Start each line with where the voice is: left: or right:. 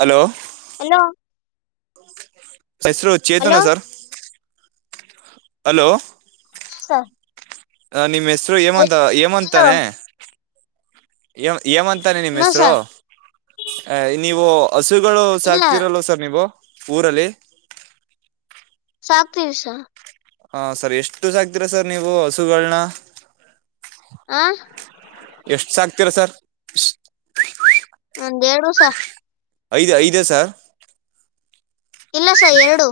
right: Hello
left: hello
right: ಹೆಸರು
left: hello
right: Chetana sir hello
left: ಹಸ
right: ನಿಮ್ಮ್ ಹೆಸರು ಏಮಂತ
left: ಹಲೋ
right: ಏಮಂತಾನೆ ಏಮಂತ ತಾನೆ ನಿಮ್ಮ
left: ನೋ ಸ
right: ಹೆಸರು ನೀವು ಹಸುಗಳು
left: ಇಲ್ಲ
right: ಸಾಕ್ತಿರಲ್ಲ ಸರ್ ನೀವು ಊರಲ್ಲಿ
left: ಸಾಪ್ ದಿವ್ಸ
right: ಹಾ ಸರ್ ಎಷ್ಟು ಸಾಕ್ತೀರಾ ಸರ್ ನೀವು ಹಸುಗಳನ
left: ಆ
right: ಎಷ್ಟು ಸಾಕ್ತೀರಾ ಸರ್
left: ಒಂದ್ ಎಡುಸ
right: ಐದ ಐದ ಸರ್
left: ಇಲ್ಲ ಸ ಎರಡು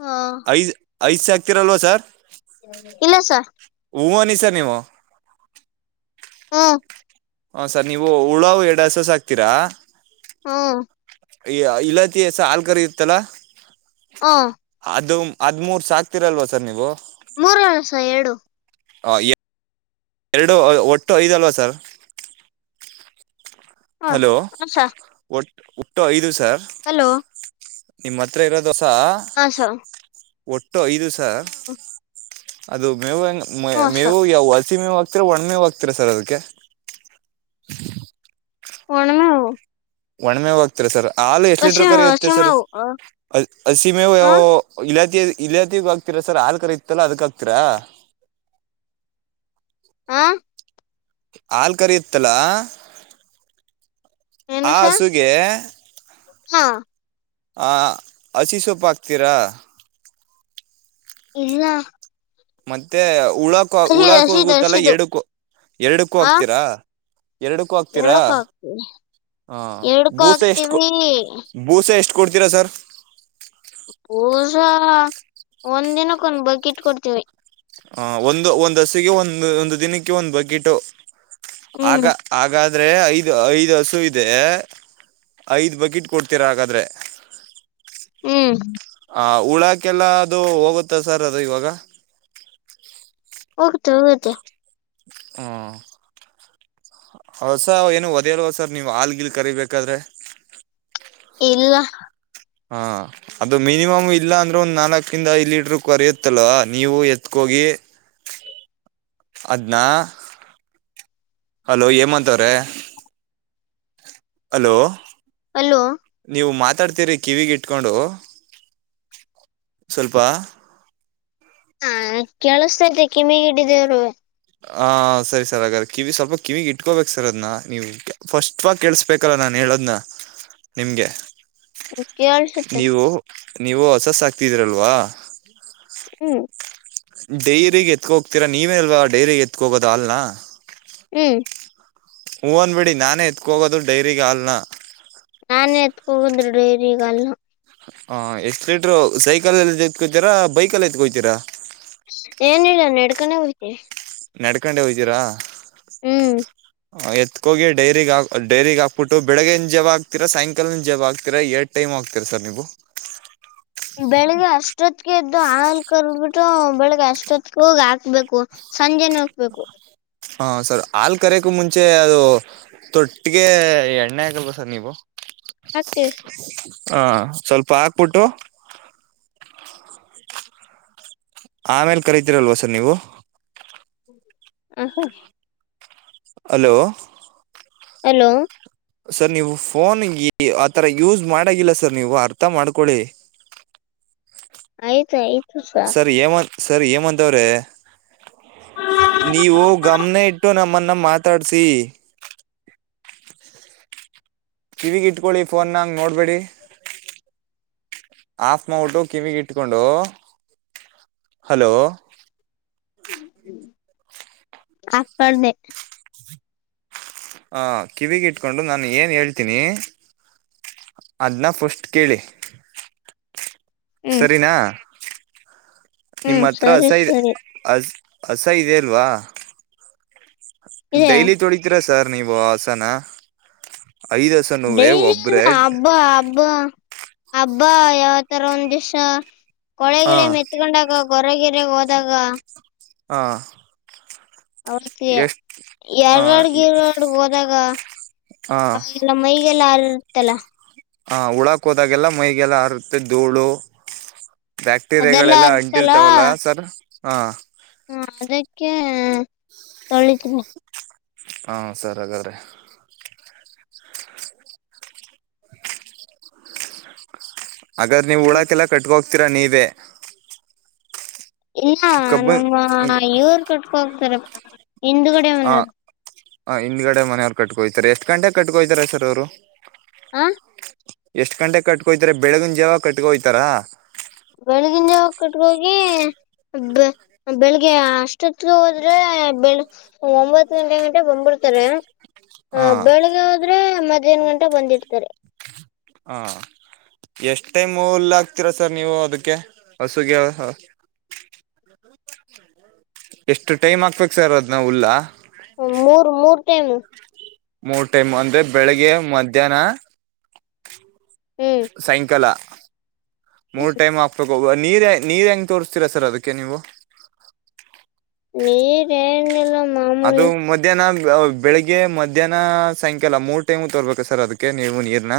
left: ಹ
right: ಐದು್ ಐದು್ ಸಾಕ್ತಿರಲ್ವ ಸರ್
left: ಇಲ್ಲಸ
right: ಹೂವನಿ ಸರ್ ನೀವು
left: ಹಾ
right: ಹ ಸರ್ ನೀವು ಹುಳಾವು ಎರಡ ಹಸು ಸಾಕ್ತೀರಾ
left: ಹಾ
right: ಈ ಇಲ್ಲಾತಿಸ ಹಾಲ್ ಕರಿ ಇರ್ತ್ತಲ್ಲಾ
left: ಹ
right: ಅದು ಅದ್್ಮೂರ್ ಸಾಕ್ತಿೀರಲ್ವ ಸರ್ ನೀವು
left: ಮೂರು ವಸ ಏಡುು
right: ಹ ಎ ಎರಡು ಒಟ್ಟು ಐದುಲ್ವಾ ಸರ್
left: ಹ
right: ಹಲೋ
left: ಹ ಸ
right: ಒಟ್ ಒಟ್ಟೋ ಐದು ಸರ್
left: ಹಲೋ
right: ನಿಮ್ಮ ಹತ್ರ ಇರೋ ದೋಸ
left: ಹ ಸರ್
right: ಒಟ್ಟು ಐದು ಸರ್ ಅದು ಮೇವು
left: ಹ್ಮ ಸ
right: ಮೇವು ಯಾವ ಹಸಿಮೇವು ಆರ ಒಣ್ಮೆ ಹೋಗ್ತೀರ ಸರ್ ಅದಕ್ಕೆ
left: ಒಣ ಮೇವು
right: ಒಣ ಮೇವಾಗಗ್ತರ ಸರ್ ಹಾಲು ಎಷ್ಟು
left: ಹಸಿ
right: ಲೀಟ್ರ ಕರಿಯುತ್ತೆ ಸರ್
left: ಹಸಿಮೆವು
right: ಹಸಿ ಮೇವು
left: ಹ
right: ಇಲಾತಿ ಇಲಯತಿಗ್ ಹಗ್ತತಿರಾ ಸರ್ ಆಾಲ್ ಕರ ಇತ್ತಲ್ಲಾ ಅದಕ್ ಆಗ್ತತಿರಾ
left: ಹಾ
right: ಹಾಲ್ಕರಿಯುತ್ತೆ ಅಲ್ಲ
left: ಏನು
right: ಆ
left: ಸ
right: ಹಸುಗೆ
left: ಹಾ
right: ಹ ಹಸಿ ಸೊಪ್ಪ ಹಾಕ್ತೀರಾ
left: ಇಲ್ಲ
right: ಮತ್ತೆ ಉಳಕ
left: ಹಸಿದು
right: ಉಳಾಕ
left: ಹಸಿದು
right: ಹೋಗುತ್ತಲ್ಲ
left: ಹಸಿದು
right: ಎರಡುಕ್ಕೂ ಎರಡಕ್ಕೂ
left: ಹ
right: ಹಗ್ತೀರಾ ಎರಡಕ್ಕೂ ಹಾಕ್ತೀರಾ
left: ಎರಡಕ್ಕೂ ಹಾಕ್ತಿವಿ
right: ಹ
left: ಎರಡಕ್ಕೂ
right: ಬೂಸೆ ಎಷ್ಟೂ
left: ಹಾಕ್ತಿವಿ
right: ಬೂಸೆ ಎಷ್ಟು ಕೊಡ್ತೀರಾ ಸರ್
left: ಪೂಸಾ ಒಂದ್ ದಿನಕ್ಕ ಒಂದ ಬಕಿಟ್ ಕೊಡ್ತೀವಿ
right: ಆ ಒಂದು ಒಂದ್ ಹಸಿಗೆ ಒಂದು ಒಂದು ದಿನಕ್ಕೆ ಒಂದು ಬಕೆಟ್ು
left: ಹ್ಮ್
right: ಆಗ ಆಾದ ಆದ್ರೆ ಐದು ಐದ್ ಹಸು ಇದೆ ಐದ್ ಬಕೆಟ್ ಕೊಡ್ತೀರಾ ಹಾಗಾದ್ರೆ
left: ಹ್ಮ್
right: ಆ ಉಳಾಕ್ಕೆಲ್ಲ ಅದು ಹೋಗುತ್ತೆ ಸರ್ ಅದು ಇವಾಗ
left: ಹೋಗ್ತೆ ಹೋಗುತ್ತೆ
right: ಹೂ ಹೌದುಸ ಏನು ಒದೇಲ್ವ ಸರ್ ನೀವು ಹಾಗಿಲ್ ಕರಿಬೇಕಾದ್ರೆ
left: ಇಲ್ಲ
right: ಹಾಂ ಅದು ಮಿನಿಮಮ್ ಇಲ್ಲ ಅಂದ್ರೆ ಒಂದ್ ನಾಲ್ಕಿಂದ ಐ್ ಲೀಟರ್ಕ್ ಕರಿಯುತ್ತಲ್ವಾ ನೀವು ಎತ್ಕೋಗಿ ಅದ್ನಾ ಹಲೋ ಹೇಮಂತ್ ಅಂತವ್ರೆ ಹಲೋ
left: ಅಲ್ಲೋ
right: ನೀವು ಮಾತಾಡ್ತೀರಿ ಕಿವಿಗೆ ಇಟ್ಕೊಂಡು ಸ್ವಲ್ಪ
left: ಹಾ ಕೇಳಿಸತತೆ ಕಿವಿ ಇಟ್ಟಿದವರ್
right: ಹ ಸರಿ ಸರ್ ಹಾಗಾದ್ರ ಕಿವಿ ಸ್ವಲ್ಪ ಕಿವಿಗೆ ಇಟ್ಕೋಬೇಕು ಸರ್ ಅದ್ ನೀವು ಫಸ್ಟ್ ಸ್ಪಷ್ಟವಾಗಿ ಕೇಳಸ್ಬೇಕಲ್ಲ ನಾನ್ ಹೇಳೋದ್ನ್ನ ನಿಮ್ಗೆ
left: ಕೇಳ್ಸುತ್ತೆ
right: ನೀವು ನೀವು ಹಸು ಸಕ್ತಾ ಇದಿರಲ್ವ
left: ಹೂ
right: ಡೈಗೆ ಎತ್ಕ ಹೋಗ್ತೀರಾ ನೀವೇನಲ್ವಾ ಡೈ ಎತ್ಕ ಹೋದ ಹಾಲ್ನ
left: ಹೂ
right: ಹೂಂದ್ ಬಿಡಿ ನಾನೇ ಎತ್ಕೋಗೋದು ಡೈರಿಗ ಹಲ್ನ
left: ನಾನೇ ಎತ್ಕೋಗಂದ್ರಿ ಡೈರಿ ಈಗಲ್ಲ
right: ಹ ಎಷ್ಟ್ ಲೀಟರು ಸೈಕಲ್ ಎಲ್ಲಿ ಎತ್ಕೋತೀರಾ ಬೈಕಲ್ಲಿ ಎತ್ಕೋತೀರಾ
left: ಏನ ಇಿಲ್ಲ ನೆಡ್ಕನ ಹೋಗಿ
right: ನಡ್ಕೊಂಡೆ ಹೋಗತೀರಾ
left: ಹ್ಮ್
right: ಎತ್ಕೋಗಿ ಡೈರಿಗ್ ಡೈರಿಗೆಗ್ ಹಕ್ಬಿಟ್ಟ ಬೆಳಗ್ಗೆಿನ ಜವ ಆಗ್ತಿೀರ ಸಾಯಂಕಾಲನಿನ ಜವ ಆಗ್ತೀರಾ ಎ ಟೈಮ್ ಆಗ್ತೀರ ಸರ್ ನೀವು
left: ಬೆಳಿಗ್ಗೆ ಅಷ್ಟೊತ್ಗೆ ಎದ್ದು ಹಾಲ್ ಕರ್ದಬಿಟ್ಟು ಬೆಳಿಗ್ಗೆ ಅಷ್ಟೊತ್ತಗೆ ಹೋಗಿ ಹಾಕ್ಬೇಕು. ಸಂಜೆ ನೋಕ್ಬೇಕು.
right: ಹಾ ಸರ್ ಹಾಲ್ ಕರೆಗೂ ಮುಂಚೆ ಅದು. ತೊಟ್ಟಿಗೆ ಎಣ್ಣೆ ಆಗಲ್ವಾ ಸರ್ ನೀವು.
left: ಆಗ್ತಿವಿ
right: ಹಾ ಸ್ವಲ್ಪ ಹಾಕ್ಬಿಟ್ಟು. ಆಮೇಲ್ ಕರಿತೀರಲ್ವಾ ಸರ್ ನೀವು.
left: [inaudible]
right: ಹಲೋ
left: ಹಲೋ
right: ಸರ್ ನೀವು ಫೋನ್ ಆ ಥರ ಯೂಸ್ ಮಾಡಾಗಿಲ್ಲ ಸರ್ ನೀವು ಅರ್ಥ ಮಾಡ್ಕೊಳ್ಳಿ.
left: ಆಯ್ತಾಯ್ತು.
right: ಸರ್ ಹೇಮತ್ ಸರ್ ಹೇಮಂತ್ ಅವ್ರೆ. ನೀವು ಗಮ್ನ ಇಟ್ಟು ನಮ್ಮನ್ನ ಮಾತಾಡ್ಸಿ. ಕಿವಿಗೆ ಇಟ್ಕೊಳ್ಳಿ ಫೋನ್ ಹಂಗ್ ನೋಡ್ಬೇಡಿ. ಆಫ್ ಮಾಡ್ಬಿಟ್ಟು ಕಿವಿಗೆ ಇಟ್ಕೊಂಡು ಹಲೋ.
left: ಆಫ್ ಮಾಡಿದೆ.
right: ಹ ಕಿವಿಗೆ ಇಟ್ಕೊಂಡು ನಾನು ಏನ್ ಹೇಳ್ತೀನಿ. ಅದ್ನ ಫಸ್ಟ್ ಕೇಳಿ.
left: ಹ್ಮ್
right: ಸರಿನಾ ನಿಮ್ಮ
left: ಹ್ಮ್
right: ಹತ್ರ ಹಸ
left: ಸರಿ
right: ಇದೆ.
left: ಸರಿ
right: ಅ ಹಸ ಇದೆ ಅಲ್ವಾ
left: ಇದೆ
right: ಡೈಲಿ ತೋಳಿ ತೀರಾ ಸರ್ ನೀವು ಹಸನ ಐದ್ ಹಸ್
left: ಡೈಲಿಲ್ಲ ಹಬ್ಬಾ ಹಬ್ಬಾ. ಹಬ್ಬ ಯಾವ ತರ ಒಂದ್ ದಿವಸ
right: ಹ
left: ಕೊಳೆಗಿಳೇ ಮೆತ್ ಕತ್ಕೊಂಡಾಗ ಗೊರ ಗಿರಗ್ ಹೋದಾಗ.
right: ಹಾ
left: ಅವತ್ತೇ
right: ಹ
left: ಎರಡ್ ಗಿರಡ್ ಹೋದಾಗ.
right: ಹ
left: ಅಲ್ಲ ಮೈಗೆಲ್ಲ ಹಾರಿರುತಲ್ಲ.
right: ಹಾ ಉಳಾಕ್ ಹೋದಾಗೆಲ್ಲ ಮೈಗೆಲ್ಲ ಹಾರತ್ತೆ ಧೂಳು.
left: ಅದೆಲ್ಲ
right: ಬ್ಯಾಕ್ಟೀರಿಯಾಗಳೆಲ್ಲ
left: ಇರುತ್ತಲ್ಲ
right: ಅಂಟಿರ್ತಾವಲ್ಲ ಸರ್ ಹಾ.
left: ಹಾ ಅದಕ್ಕೆ ತೊಳಿತಿನಿ.
right: ಹಾ ಸರ್ ಹಾಗಾದ್ರೆ. ಹಾಗಾದ್ರ ನೀವು ಉಳಾಕೆಲ್ಲ ಕಟ್ಕೋಗ್ತೀರಾ ನೀವೇ.
left: ಇಲ್ಲ
right: ಕಬ್ಬು
left: ನಮ್ಮ ಇವ್ರು ಕಟ್ಕೊ ಹೋಗ್ತಾರೆ ಹಿಂದ್ಗಡೆ
right: ಹ
left: ಮನೆವ್ರು.
right: ಹ ಹಿಂದ್ಡೆ ಮನವ್ರು ಕಟ್ಕೊಹೊಯ್ತಾರೆ ಎಷ್ಟ ಗಂಟೆಗೆ ಕಟ್ಕೊಹೊಯ್ತಾರೆ ಸರ್ ಅವ್ರು.
left: ಹ
right: ಎಷ್ಟ್ ಗಂಟೆ ಕಟ್ಕೊಹೊಯ್ತಾರೆ ಬೆಳಗಿನ ಜಾವವ ಕಟ್ಕೊಯ್ತಾರ.
left: ಬೆಳಗಿನ ಜವ ಕಟ್ಗ ಹೋಗಿ. ಬೆ ಬೆಳಿಗ್ಗೆ ಅಷ್ಟೊತ್ಗೆ ಹೋದ್ರೆ ಬೆಳಗ್ ಒಂಬತ್ ಗಂಟೆ ಗಂಟ ಬಂದ್ಬಿಡ್ತಾರೆ. ಹ
right: ಹಾ
left: ಬೆಳಿಗ್ಗೆ ಹೋದ್ರೆ ಮಧ್ಯಾಹ್ನ ಗಂಟ ಬಂದಿರ್ತಾರೆ.
right: ಹಾಂ ಎಷ್ಟು ಟೈಮ್ ಹುಲ್ಲ ಆಕ್ತೀರಾ ಸರ್ ನೀವು ಅದಕ್ಕೆ ಹಸುಗೆ. ಎಷ್ಟು ಟೈಮ್ ಆಕ್ಬೇಕು ಸರ್ ಅದ್ನಾ ಹುಲ್ಲಾ.
left: ಹ್ಮ್ ಮೂರ್ ಮೂರ್ ಟೆಮು.
right: ಮೂರು ಟೈಮ್ ಅಂದ್ರೆ ಬೆಳಿಗ್ಗೆ ಮಧ್ಯಾಹ್ನ.
left: ಹ್ಮ್
right: ಸಾಯಂಕಾಲ ಮೂರು ಟೈಮ್ ಹಾಕ್ಬೇಕು ಹೋಗ ನೀರು ನೀರು ಹೆಂಗೆ ತೋರಿಸ್ತೀರಾ ಸರ್ ಅದಕ್ಕೆ ನೀವು
left: ನೀರ್ ಏನಿಲ್ಲ
right: ಅದು
left: ಮಾಮೂಲಿ
right: ಮದ ಮಧ್ಯಾಹ್ನ ಬೆಳಗ್ಗೆ ಮಧ್ಯಾಹ್ನ ಸಾಯಕಾಲ ಮೂರ್ ಟೈಮು ತೋರ್ಬೇಕ ಸರ್ ಅದಕ್ಕೆ ನೀವು ನೀರ್ನ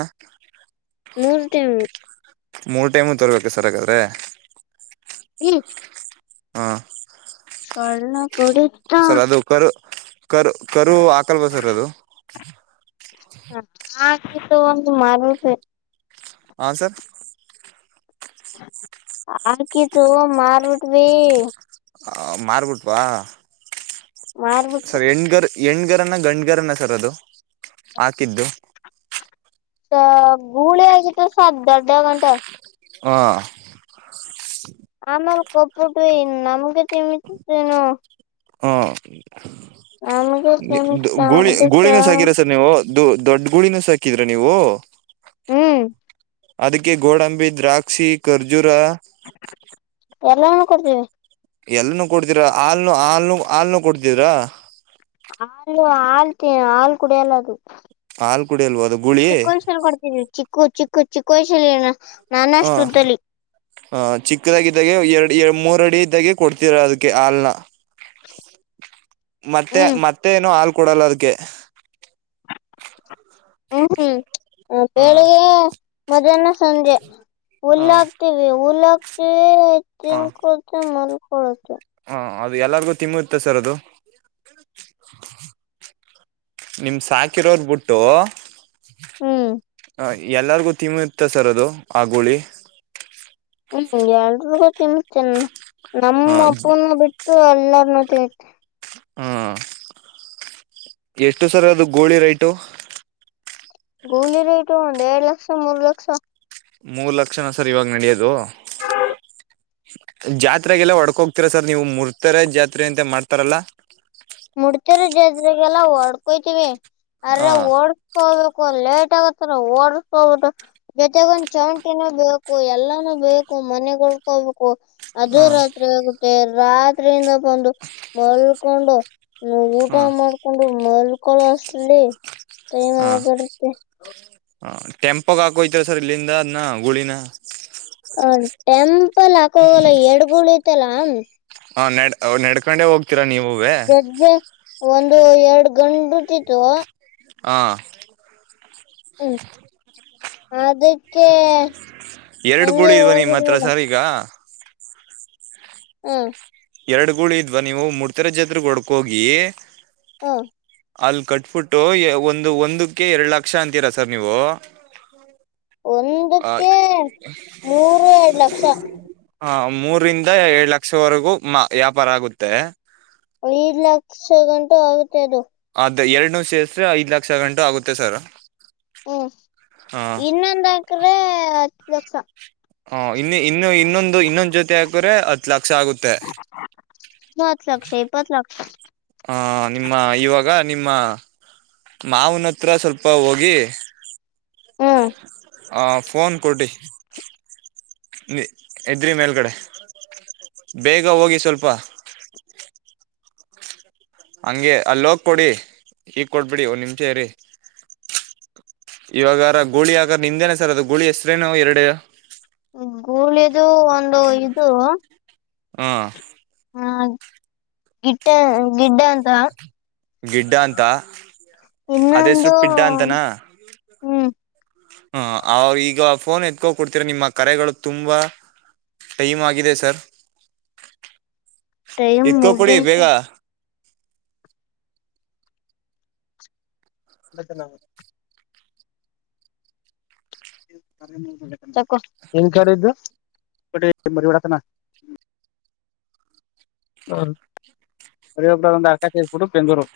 left: ಮೂರ್ ಟೈಮ್ಸ್
right: ಮೂರ್ ಟೈಮು ತರ್ಬೇಕು ಸರಗಾದ್ರೆ
left: ಹ್ಮ
right: ಹಾ
left: ಸ್ವರ್ಣ ಕಡಿ [unintelligible]
right: ಸರ್ ಅದು ಕರು ಕರು ಕರು ಹಾಕಲ್ ಬ ಸರ್ ಅದು
left: ಹ ಆಕಿದ್ದು ಒಂದು ಮರ
right: ಹ ಸರ್
left: ಆಾಕತ್ತುು ಮಾರ್ಬಿಟ್ವಿ
right: ಮಾರ್ಬಿಟ್ವಾ
left: ಮಾರ್ಬಿಟ್ಟ
right: ಸರ್ ಹೆಣ್ಗರ್ ಹೆಣ್ಗರನ್ನ ಗಂಡುಗರನ ಸರ್ ಅದು ಹಾಕಿದ್ದು
left: ಗುಳ ಆಗ ತ ಸಾ ದಡ ಟೆ
right: ಹಾ
left: ಆಮೇಲೆ ಕೊಪ್ಪಟ್ಟ ನಮ್ಗೆಮತಿ ತನು
right: ಹಾ
left: ನಮ್ಗೆ ತಿಮಿತ
right: ಗೋಳಿ
left: ಅದಕ್ಕ
right: ಗೋಳಿನ ಸಾಕಿರ ನೀವು ದೊಡ್ಡ ಗುಳಿನ ಸಾಕಿದ್ರಿ ನೀವು
left: ಹ್ಮ್
right: ಅದಕ್ಕೆ ಗೋಡಂಬಿ ದ್ರಾಕ್ಷಿ ಖರ್ಜೂರ
left: ಎಲ್ಲ ನ ಕೊಡ್ತೀವಿ
right: ಎಲ್ಲನೂ ಕೊಡ್ತೀರಾ ಹಲ್ನು ಹಾಲ್ನು ಹಾಲ್ನು ಕೊಡ್ತಿದರಾ
left: ಹಾಲು ಹಾಳ್ ಹಾಲ್ ಕುಡಿಯಲ್ಲ ಅದು
right: ಹಾಲ್ ಕುಡಿ ಅಲ್ವ ಅದು ಗುಳಿ
left: ಚಿಕ್ಕೋಸಲ್ ಕೊಡ್ತಿದವಿ ಚಿಕ್ಕು ಚಿಕ್ಕು ಚಿಕ್ಕ ವಸಲ್ಏನ
right: ಹ ಆಹ ಚಿಕ್ಕದಾಗಿದ್ದಾಗ ಎರಡು ಎ ಮೂರ ಅಡಿ ಇದ್ದಾಗೆ ಕೊಡ್ತೀರ ಅದಕ್ಕೆ ಹಲ್ನ್ನ ಮತ್ತೆ
left: ಹ್ಮ್
right: ಮತ್ತೆ ಏನು ಹಾಲ್ ಕೊಡಲ್ಲ ಅದಕ್ಕೆ
left: ಹ್ಮ್ ಹ್ಮ್
right: ಹ
left: ಬೆಳಗೆ ಮಧ್ಯಾಹ್ನ ಸಂಜೆ
right: ಹ
left: ಹುಲ್ಲಾಕ್ತಿವಿ ಹುಲ್ಲಾಕ್ತಿವಿ ಹೆಚ್ಚನ್ ಕೊಡ್ತ ಮಲ್ ಕೊಡತ
right: ಹಾ ಅದು ಎಲ್ಲರಿಗು ತಿಮ್ಮ ಇತ್ತೆ ಸರ್ ಅದು ನಿಮ ಸಾಕಿರೋರ್ ಬಿುಟ್ಟು
left: ಹ್ಮ್
right: ಹ ಎಲ್ಲಾರ್ಗು ತಿಮಿ ಇತ್ತ ಸರ್ ಅದು ಆ ಗುಳಿ
left: ಹ್ಮ್ ಎಲ್ರಿಗೂ ತಿನ್ತನ್
right: ಹ
left: ನಮ್ಮ ಅಪ್ಪನು ಬಿಟ್ಟು ಎಲ್ಲರನುೂ ತಿನ್
right: ಹಾ ಎಷ್ಟು ಸರ್ ಅದು ಗೋಳಿ ರೈಟು
left: ಗೂಳಿ ರೇಟು ಒಂದ್ ಎರಡ್ ಲಕ್ಷ ಮೂರ್ ಲಕ್ಷ
right: ಮೂರ್ ಲಕ್ಷನ ಸರ್ ಇವಾಗ ನಡೆಯೋದು ಜಾತ್ರೆಗೆಲ್ಲ ಹೊಡ್ಕೋಗ್ತೀರಾ ಸರ್ ನೀವು ಮುರ್ತರ ಜಾತ್ರೆ ಅಂತ ಮಾಡ್ತಾರಲ್ಲಾ
left: ಮುಡ್ತಿರ ಜಜ್ರಗೆಲ್ಲ ಹೊಡ್ಕೋಯತಿವಿ ಅ್ರ
right: ಹಾ
left: ಓಡ್ ಹೋಗ್ಬೇಕು ಲೇಟ್ ಆಗತ್ತಾರ ಓಡಸ್ ಹೋಗುದು ಜೊತೆಗ ಒಂದ್ ಚೌಂಟಿನೂ ಬೇಕು ಎಲ್ಲಾನೂ ಬೇಕು ಮನೆಗಳ್ಕೋಬೇಕು ಅದು
right: ಹಾ
left: ರಾತ್ರಿ ಆಗುತ್ತೆ ರಾತ್ರಿಯಿಂದ ಬಂದು ಮಲ್ಕೊಂಡು ನೀ ಊಟ
right: ಹಾ
left: ಮಾಡ್ಕೊಂಡು ಮಲ್ಕಳೋ ಅಷ್ಟಲ್ಲಿ ಟೈಮ್ ಆಗರುತ್ತೆ
right: ಹ ಟೆಂಪಗೆ ಹಾಕೋತರ ಸರ್ ಇಲ್ಲಿಂದ ಅದ್ನ ಗೂಳಿನ.
left: ಒ ಟೆಂಪಲ್ ಹಾಕೋಗಲ್ಲ ಎಡ್ಗೂಳಿ ಐತೆಲ್ಲ ಹ.
right: ಹಾ ನೆಡ್ ಅವ್ ನಡ್ಕೊಂಡೆ ಹೋಗ್ ಗ್ತೀರ ನೀವುವೆ.
left: ಎಜ್ಜೆ ಒಂದು ಎರಡು ಗಂಡುಟಿತ್ತು.
right: ಹಾ
left: ಹ್ಮ್ ಅದಕ್ಕೆ ಹಂಗೆ ಹೋಗಿದೀವಿ ಇವಾಗ.
right: ಇಗ.
left: ಹ್ಮ
right: ಎರಡ್ ಗೂಳಿ ಇದ್ವಾ ನೀವು ಮೂಡ್ಕೆರೆ ಜಾತ್ರೆಗ್ ಹೊಡ್ಕೋಗಿ.
left: ಹಾ
right: ಅಲ್ಲಿ ಕಟ್ಬಿಟ್ಟು ಒಂದು ಒಂದಕ್ಕೆ ಎರಡು ಲಕ್ಷ ಅಂತೀರಾ ಸರ್ ನೀವು. ಆ,
left: ಒಂದಕ್ಕೆ ಮೂರು ಎರಡ್ ಲಕ್ಷ.
right: ಹ ಮೂರಿಂದ ಎರಡ್ ಲಕ್ಷವರೆಗೂ ಮ ವ್ಯಾಪಾರ ಆಗುತ್ತೆ.
left: ಐದ್ ಲಕ್ಷ ಗಂಟ ಆಗುತ್ತೆ ಅದು.
right: ಅದೆ ಎರಡ್ನು ಸೇಸ್ರೆ ಐದ್ ಲಕ್ಷ ಗಂಟು ಆಗುತ್ತೆ ಸರ್.
left: ಹ್ಮ್
right: ಹ
left: ಇನ್ನೊಂದಾಕ್ರೆ ಹತ್ತು ಲಕ್ಷಾ.
right: ಹಾ ಇನ್ನು ಇನ್ನು ಇನ್ನೊಂದು ಇನ್ನೊಂದ್ ಜೊತೆ ಹಾಕ್ರೆ ಹತ್ ಲಕ್ಷ ಆಗುತ್ತೆ.
left: ಇನ್ನ ಹತ್ ಲಕ್ಷ ಇಪ್ಪತ್ ಲಕ್ಷ.
right: ಹ ನಿಮ್ಮ ಇವಾಗ ನಿಮ್ಮ ಮಾವ್ನ ಹತ್ರ ಸ್ವಲ್ಪ ಹೋಗಿ.
left: ಹ್ಮ್
right: ಹ ಫೋನ್ ಕೊಡಿ. ನಿ ಎದ್ರಿ ಮೇಲ್ಗಡೆ ಬೇಗ ಹೋಗಿ ಸ್ವಲ್ಪ. ಹಂಗೆ ಅಲ್ಲೋಗ ಕೊಡಿ ಈಗ್ ಕೊಡ್ಬಿಡಿ ಒಂದ ನಿಂಶ ಇರಿ. ಇವಾಗಾರ ಗೂಳಿ ಆಗಾರ ನಿಮ್ದೇನಾ ಸರ್ ಅದು ಗೂಳಿ ಎಸ್ರೇನು ಎರಡು.
left: ಗೂಳಿದು ಒಂದು ಇದು.
right: ಹಾ
left: ಹಾ ಗಿಟ್ಟ ಗಿಡ್ಡ ಅಂತ.
right: ಗಿಡ್ಡ ಅಂತ ಅದ ಹೆಸ್ರು
left: ಇನ್ನೊಂದು
right: ಪಿಡ್ಡ ಅಂತನಾ
left: ಹ್ಮ್.
right: ಹ ಅವ್ರ ಈಗ ಫೋನ್ ಎತ್ಕೋ ಕೊಡ್ತಿರ ನಿಮ್ಮ ಕರೆಗಳು ತುಂಬಾ. ಟೈಮ್ ಆಗಿದೆ ಸರ್.
left: ಟೈಮ್
right: ಎತ್ಕೋ ಕೊಡಿ ಬೇಗ
left: ಮುಗ್ದೈತೆ. [unintelligible] ಸರ್ಕೊ ಹೆಂಗ ಸರ್ ಇದು ಕೊಡಿ ಮರಿ ಹೊಡಿತನ. ಹ್ಮ [unintelligible] ಹರ್ಕೆ ತೀರ್ಸಬುಟ್ಟು ಬೆಂಗಳೂರು.